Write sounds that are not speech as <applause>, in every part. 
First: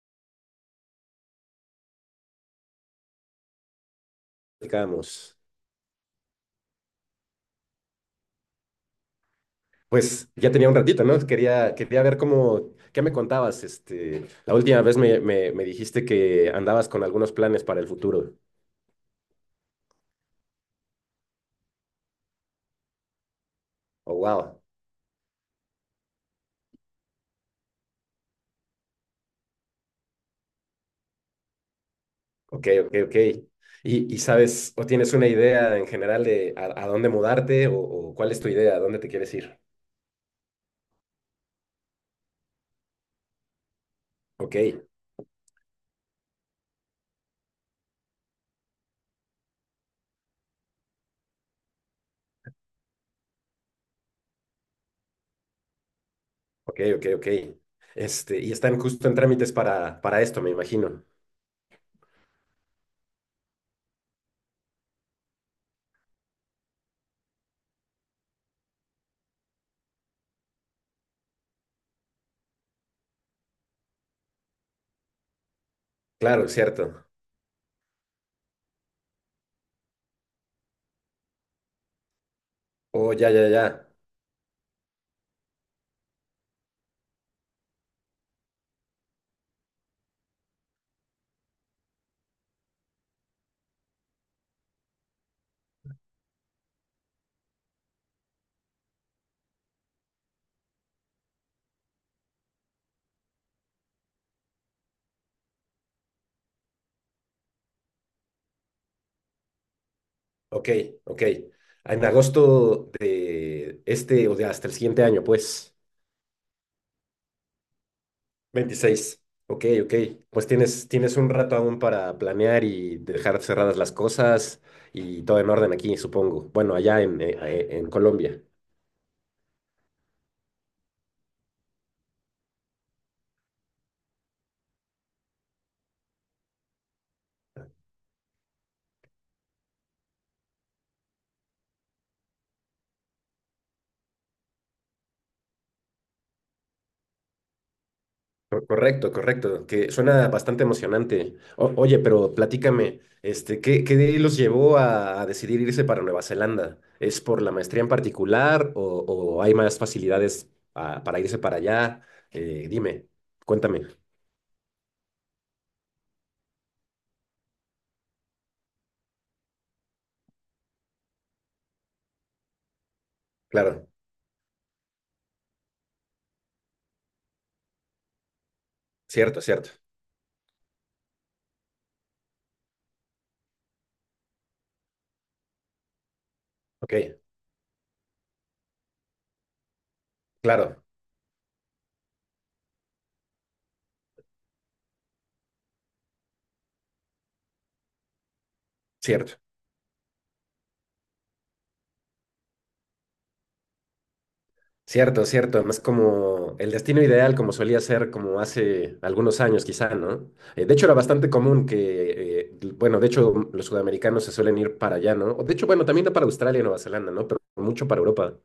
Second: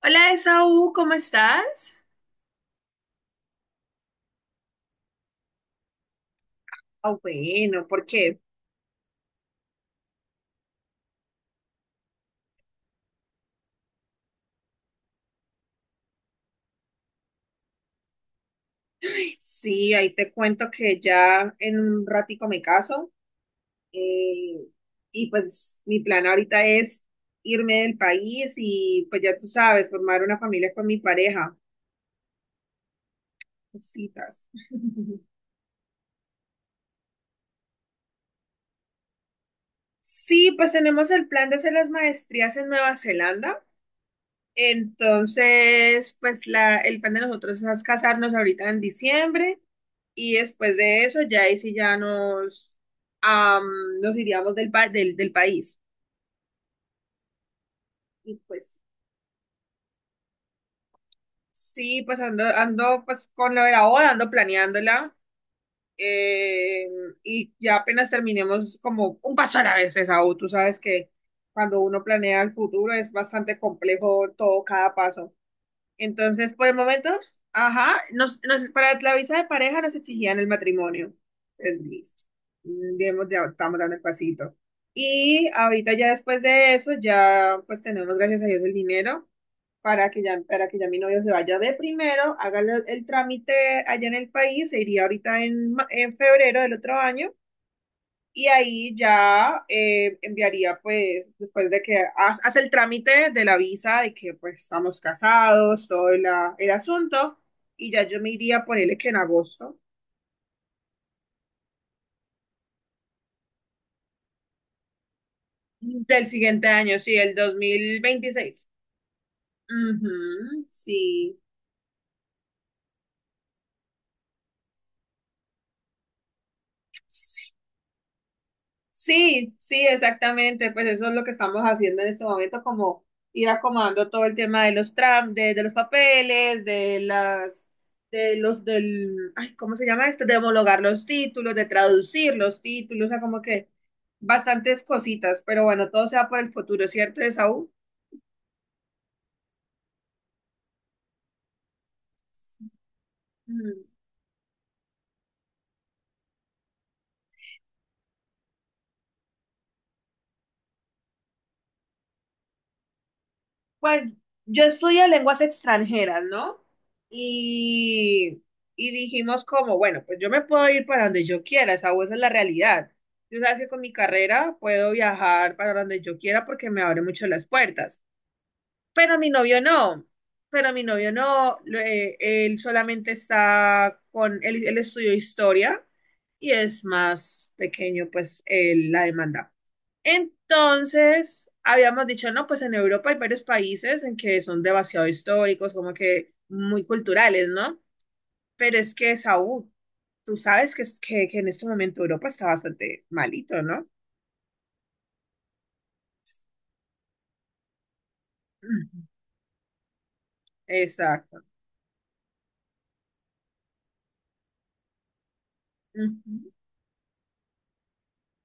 Hola, Esaú, ¿cómo estás? Platicábamos. Ah, bueno, porque Pues ya tenía un ratito, ¿no? Quería ver cómo, qué me contabas. La última vez me dijiste que andabas con algunos planes para el futuro. sí, ahí te cuento que ya en un ratico me caso, Oh, eh, wow. y pues mi plan ahorita es irme del país y pues ya tú sabes, formar una familia con mi pareja, Ok, ok, ok. ¿Y, cositas. sabes o tienes <laughs> una idea en general de a dónde mudarte o cuál es tu idea, a dónde te quieres ir? Sí, pues tenemos el plan de hacer las maestrías en Nueva Zelanda. Ok, Entonces, pues el plan de nosotros es casarnos ahorita en diciembre. Y después de eso, ya ahí sí ya nos, am, nos iríamos del, del país. ok, ok, ok. Y Y pues están justo en trámites para esto, me imagino. sí, pues ando pues con lo de la boda, ando planeándola. eh, y ya apenas terminemos, como un paso a la vez, Esaú. Tú sabes que cuando uno planea el futuro es bastante complejo todo, cada paso. Claro, Entonces, por el cierto. momento, ajá, para la visa de pareja nos exigían el matrimonio. Es listo. Mm, Oh, digamos, ya, ya ya, estamos ya. dando el pasito. Y ahorita ya después de eso, ya pues tenemos, gracias a Dios, el dinero para que ya mi novio se vaya de primero, haga el trámite allá en el país, se iría ahorita en, en febrero del otro año, y ahí ya enviaría, pues, después de que hace el trámite de la visa, de que pues estamos casados, el asunto, y ya yo me iría, ponerle que en agosto Ok, ok. En agosto de este, o de hasta el siguiente año, pues. del siguiente año, sí, el 2026. 26. Ok, ok. Pues Ujú, tienes, tienes un sí. rato aún para planear y dejar cerradas las cosas y todo en orden aquí, supongo. Bueno, allá en Colombia. Sí, sí, exactamente. Pues eso es lo que estamos haciendo en este momento, como ir acomodando todo el tema de de los papeles, de las, de los, del, ay, ¿cómo se llama esto? De homologar los títulos, de traducir los títulos, o sea, como que bastantes cositas. Pero bueno, todo sea por el futuro, ¿cierto, Esaú? Correcto, correcto, que suena bastante emocionante. Oye, pero platícame, Mm. ¿qué, qué los llevó a decidir irse para Nueva Zelanda? ¿Es por la maestría en particular o hay más facilidades para irse para allá? Dime, cuéntame. Pues yo estudio lenguas extranjeras, ¿no? Y, y dijimos como, bueno, pues yo me puedo ir para donde yo quiera, esa es la realidad. Yo sabes que con Claro, mi carrera puedo viajar para donde yo quiera porque me abre mucho las puertas. Pero mi cierto, novio cierto. no, él solamente está con, él estudió historia y es Ok, más pequeño pues la demanda. claro, Entonces, habíamos dicho, no, pues en Europa hay varios países en que son demasiado históricos, como que muy culturales, ¿no? Pero es que, cierto. Saúl, tú sabes que, que en este momento Europa está bastante malito, ¿no? Cierto, cierto, además como el destino ideal, como solía ser como hace Ujú. algunos años quizá, ¿no? De hecho era bastante Exacto. común que, bueno, de hecho los sudamericanos se suelen ir para allá, ¿no? O de hecho, bueno, también no para Ujú. Australia y Nueva Zelanda, ¿no? Pero mucho para Europa.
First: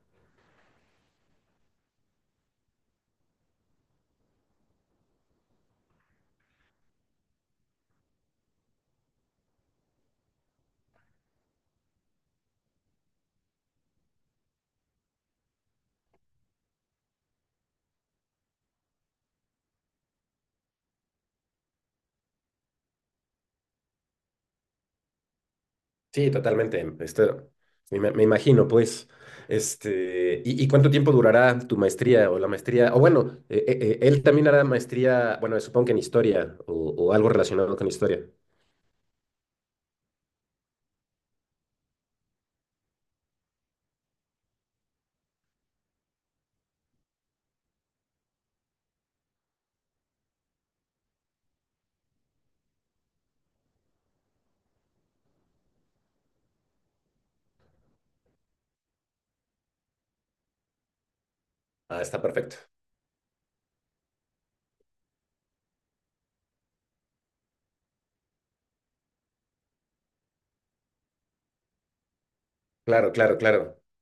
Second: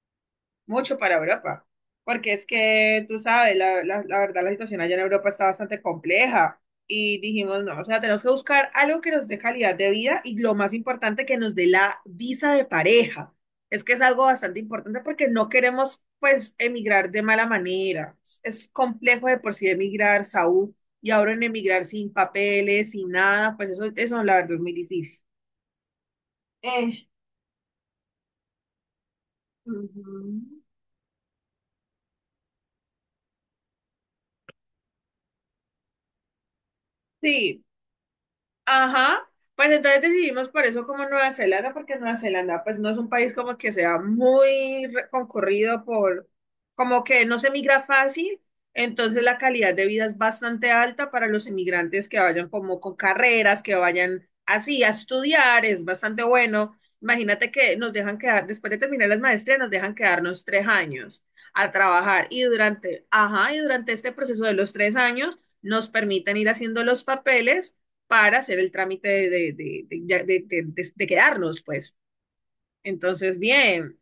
Mucho para Europa, porque es que tú sabes, la verdad la situación allá en Europa está bastante compleja, y dijimos, no, o sea, tenemos que buscar algo que nos dé calidad de vida y lo más importante, que nos dé la visa de pareja. Es que es algo bastante importante porque no queremos, pues, emigrar de mala manera. Es complejo de por sí emigrar, Saúl, y ahora en emigrar sin papeles, sin nada, pues eso la verdad es muy difícil. Sí, totalmente. Eh, Esto, me imagino, pues, ujú. Y cuánto tiempo durará tu maestría o la maestría? O bueno, él también hará maestría, bueno, supongo que en historia o algo Sí, relacionado con historia. ajá, pues entonces decidimos por eso como Nueva Zelanda, porque Nueva Zelanda pues no es un país como que sea muy concurrido por, como que no se migra fácil, entonces la calidad de vida es bastante alta para los inmigrantes que vayan como con carreras, que vayan así a estudiar, es bastante bueno. Imagínate que nos dejan quedar, después de terminar las maestrías, nos dejan quedarnos 3 años a Ah, está trabajar y perfecto. durante, ajá, y durante este proceso de los 3 años nos permiten ir haciendo los papeles para hacer el trámite de quedarnos, pues. Claro, claro, Entonces, claro. bien,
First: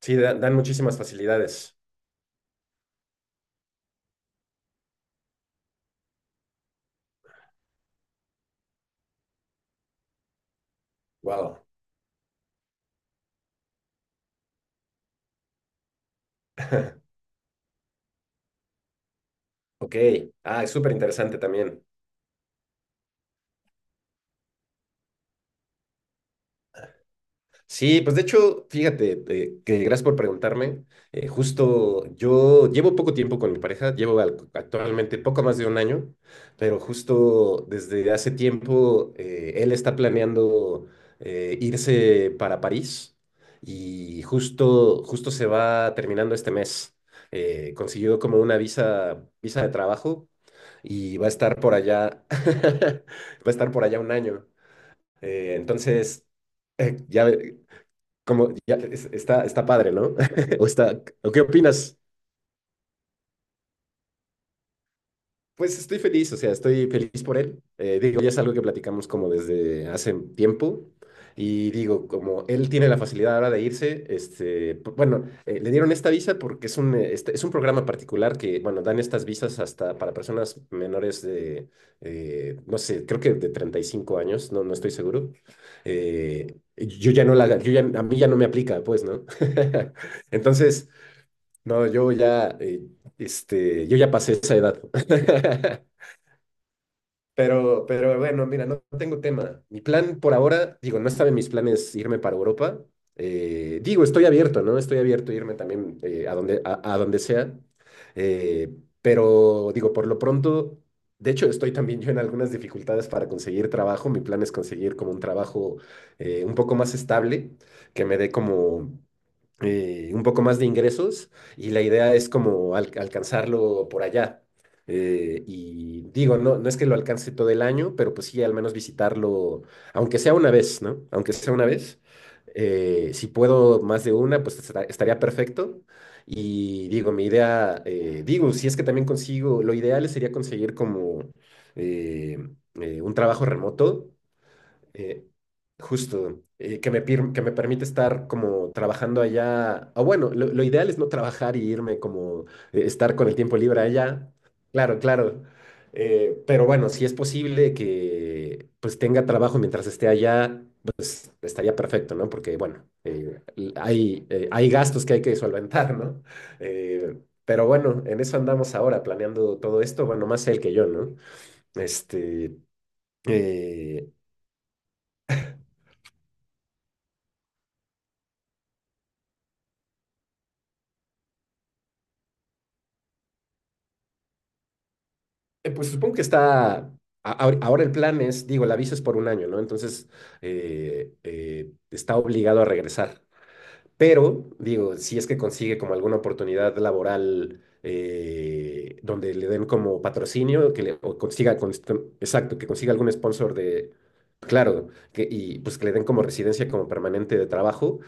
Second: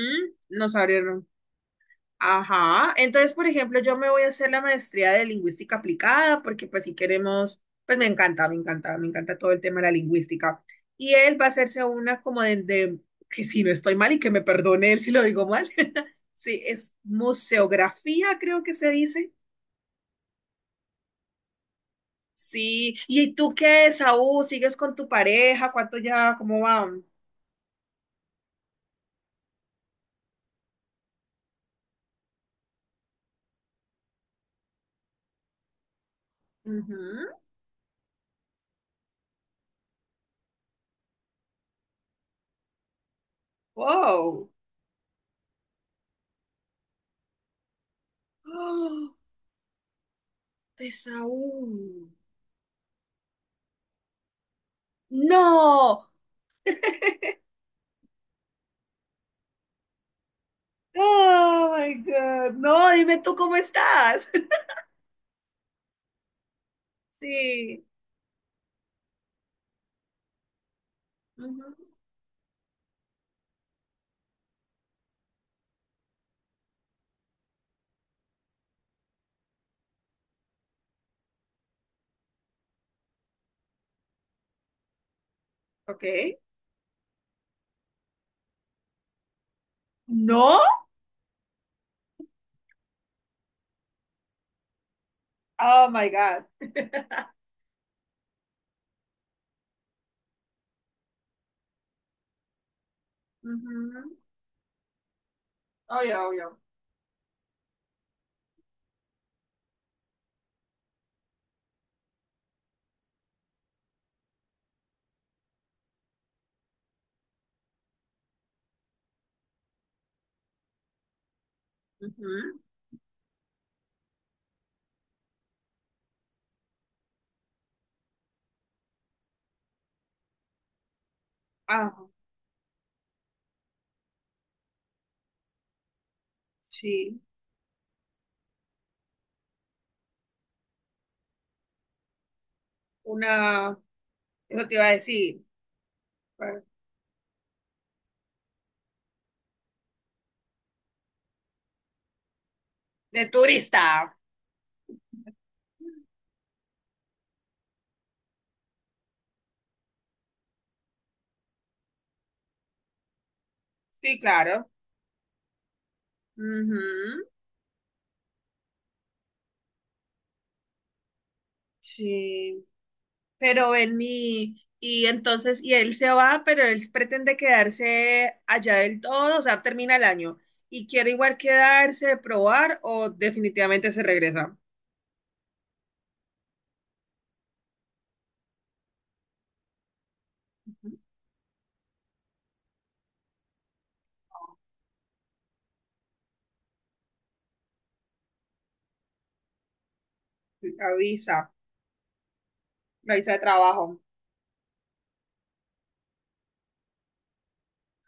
Sí, dan nos muchísimas abrieron. facilidades. Ajá, entonces, por ejemplo, yo me voy a hacer la maestría de lingüística aplicada, porque pues si queremos, pues me encanta todo el tema de la lingüística. Y él va a Wow. hacerse una como que si no estoy mal y que me perdone él si lo digo mal. <laughs> Sí, es <laughs> museografía, creo que se dice. Ok. Ah, es súper interesante también. Sí, ¿y tú qué, Saúl? ¿Sigues con tu pareja? ¿Cuánto ya? ¿Cómo va? Sí, pues de hecho, fíjate, que gracias por preguntarme. Justo yo llevo poco tiempo con mi pareja, llevo actualmente poco más de un año, pero Ujú. justo desde hace tiempo él está planeando irse para París y ¡Wow! justo, justo se va terminando este mes. Consiguió como una ¡Oh! visa, visa de trabajo y va a estar por Esaú. allá, <laughs> va a estar por allá un año. No. Entonces, ya, como, está, está padre, ¿no? <laughs> O está, ¿o qué Oh my opinas? God. No, dime tú cómo estás. <laughs> Pues estoy feliz, o sea, estoy feliz por él. Sí. Digo, ya es algo que platicamos como desde hace tiempo. Y Ujú. digo, como él tiene la facilidad ahora de irse, este, bueno, le dieron esta visa porque es un, es un programa particular que, bueno, dan estas visas hasta para personas menores de, no sé, creo que de 35 años, no, no estoy seguro. Ok. Yo ya no la, yo ya, a mí ya no me aplica, pues, ¿no? <laughs> No. Entonces, no, yo ya, yo ya pasé esa edad. <laughs> Oh my God. Pero bueno, mira, no tengo tema. Mi plan por ahora, digo, no estaba en mis planes irme para Europa. Digo, Ujú. estoy abierto, ¿no? Estoy abierto a irme también Obvio, obvio. A donde sea. Eh, pero digo, por lo pronto, de hecho, estoy también yo en algunas dificultades para conseguir trabajo. Mi plan es conseguir como un trabajo un poco más estable, que me dé como un poco más de ingresos y la idea es Ujú. como alcanzarlo por allá. Y digo, no, no es que lo alcance todo el año, pero pues sí, al menos visitarlo, aunque sea una vez, ¿no? Aunque sea una Ah, vez. Si puedo más de una, pues estaría perfecto. Y digo, sí. mi idea, digo, si es que también consigo, lo ideal sería conseguir como eh, un trabajo Una. remoto Eso te iba a eh, decir. justo, que me, que me permite estar como trabajando allá, o bueno, lo ideal es no trabajar y irme como estar De con el tiempo libre turista. allá, claro, claro. Pero bueno, si es posible que pues tenga trabajo mientras esté allá, pues estaría perfecto, ¿no? Porque bueno, Sí, hay claro. gastos que hay que solventar, ¿no? Eh, Ujú. pero bueno, en eso andamos ahora, planeando todo esto, bueno, más él que yo, ¿no? Este... Sí. Pero eh, vení, y entonces, y él se va, pero él pretende quedarse allá del todo, o sea, termina el año. Y quiere igual quedarse, probar, o definitivamente se regresa. Pues supongo que está, ahora el plan es, digo, la visa es por un año, ¿no? Entonces, está obligado a regresar. Pero, digo, si es que consigue como alguna oportunidad laboral donde le den como patrocinio, que La le, o visa, consiga, exacto, que consiga algún la visa de sponsor de, trabajo. claro, que, y pues que le den como residencia como permanente de trabajo,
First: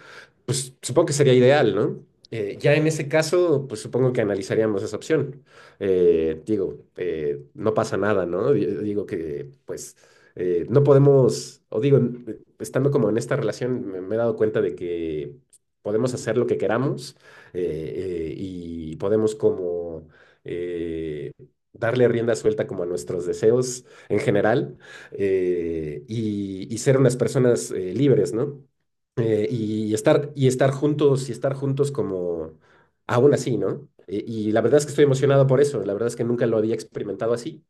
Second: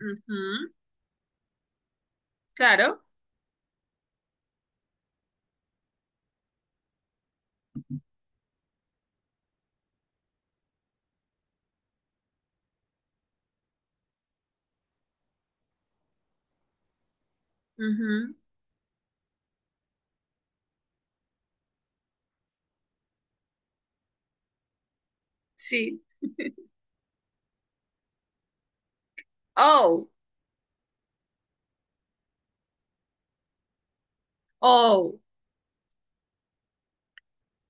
pues Ujú, supongo que sería ideal, ¿no? Ya en claro. ese caso, pues supongo que analizaríamos esa opción. Digo, no pasa nada, ¿no? Digo que, pues, no podemos, o digo, estando como en esta relación, me he dado cuenta de que podemos hacer lo que queramos Ujú, y podemos como eh, darle rienda suelta como a nuestros deseos en general sí. Y ser unas personas libres, ¿no? Y Oh, estar, y estar juntos como aún así, ¿no? Y la verdad es que estoy oh. emocionado por eso, la verdad es que nunca lo había experimentado así.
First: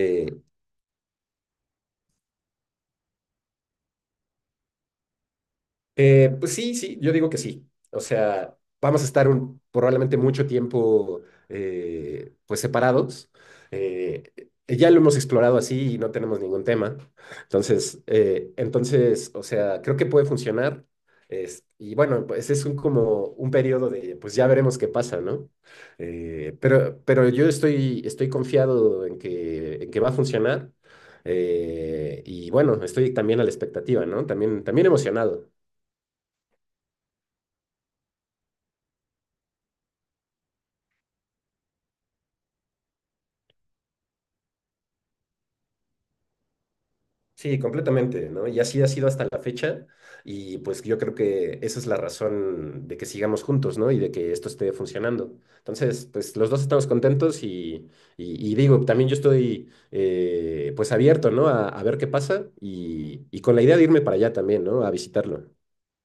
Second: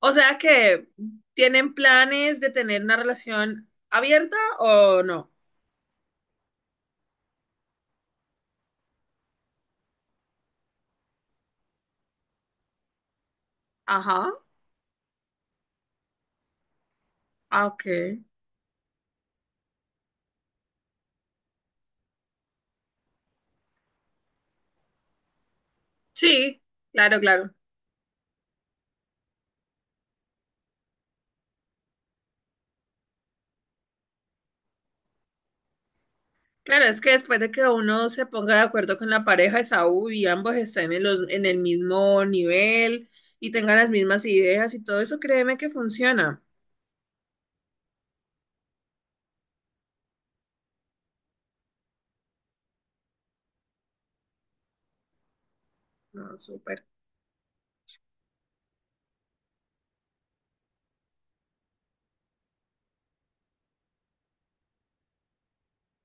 O sea que tienen planes de tener una relación abierta o no. Pues sí, sí, yo digo que sí. O sea, vamos a estar probablemente mucho tiempo pues separados. Eh, Ajá. Ya lo hemos explorado así y no tenemos ningún tema. Ah, ok. Entonces, entonces, o sea, creo que puede funcionar. Y bueno, pues es un, como un periodo de, pues ya veremos qué pasa, ¿no? Sí, pero, claro, pero yo claro. estoy, estoy confiado en que va a funcionar. Y bueno, estoy también a la expectativa, ¿no? También, también emocionado. Claro, es que después de que uno se ponga de acuerdo con la pareja de Saúl y ambos estén en en el mismo nivel y tengan las mismas ideas y todo eso, créeme que funciona. Sí, completamente, ¿no? Y así ha sido hasta la fecha y pues yo creo que esa es la razón de que sigamos juntos, ¿no? Y de que esto esté funcionando. Entonces, pues No, los dos súper. estamos contentos y digo, también yo estoy pues abierto, ¿no? A ver qué pasa y con la idea de irme para allá también, ¿no? A visitarlo.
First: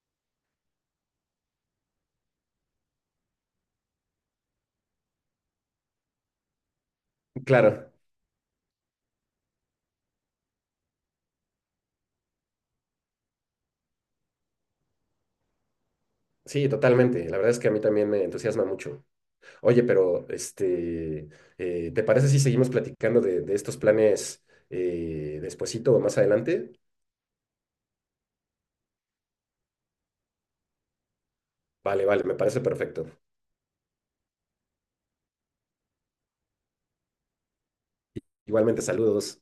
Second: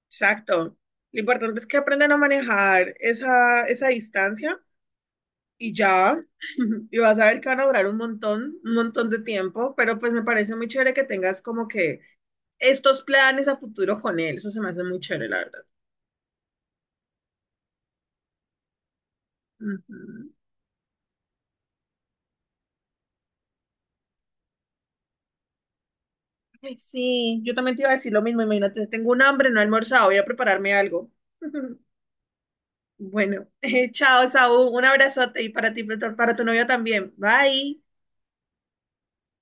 Exacto. Lo importante es que aprendan a manejar esa distancia y ya. <laughs> Y vas a ver que van a durar Claro, un montón de tiempo, pero pues me parece muy chévere que tengas como que estos planes a futuro con él. Eso se me hace muy chévere, la verdad. sí, totalmente. La verdad es que a mí también me entusiasma mucho. Oye, pero Ujú. este, ¿te parece si seguimos platicando de estos planes despuesito o más adelante? Ay, sí, yo también te iba a decir lo mismo. Imagínate, tengo un hambre, no he almorzado, voy a prepararme algo. <laughs> Vale, vale, me parece perfecto. Bueno, <laughs> chao, Saúl. Un abrazote y para ti, para tu novio también. Bye. Igualmente, saludos.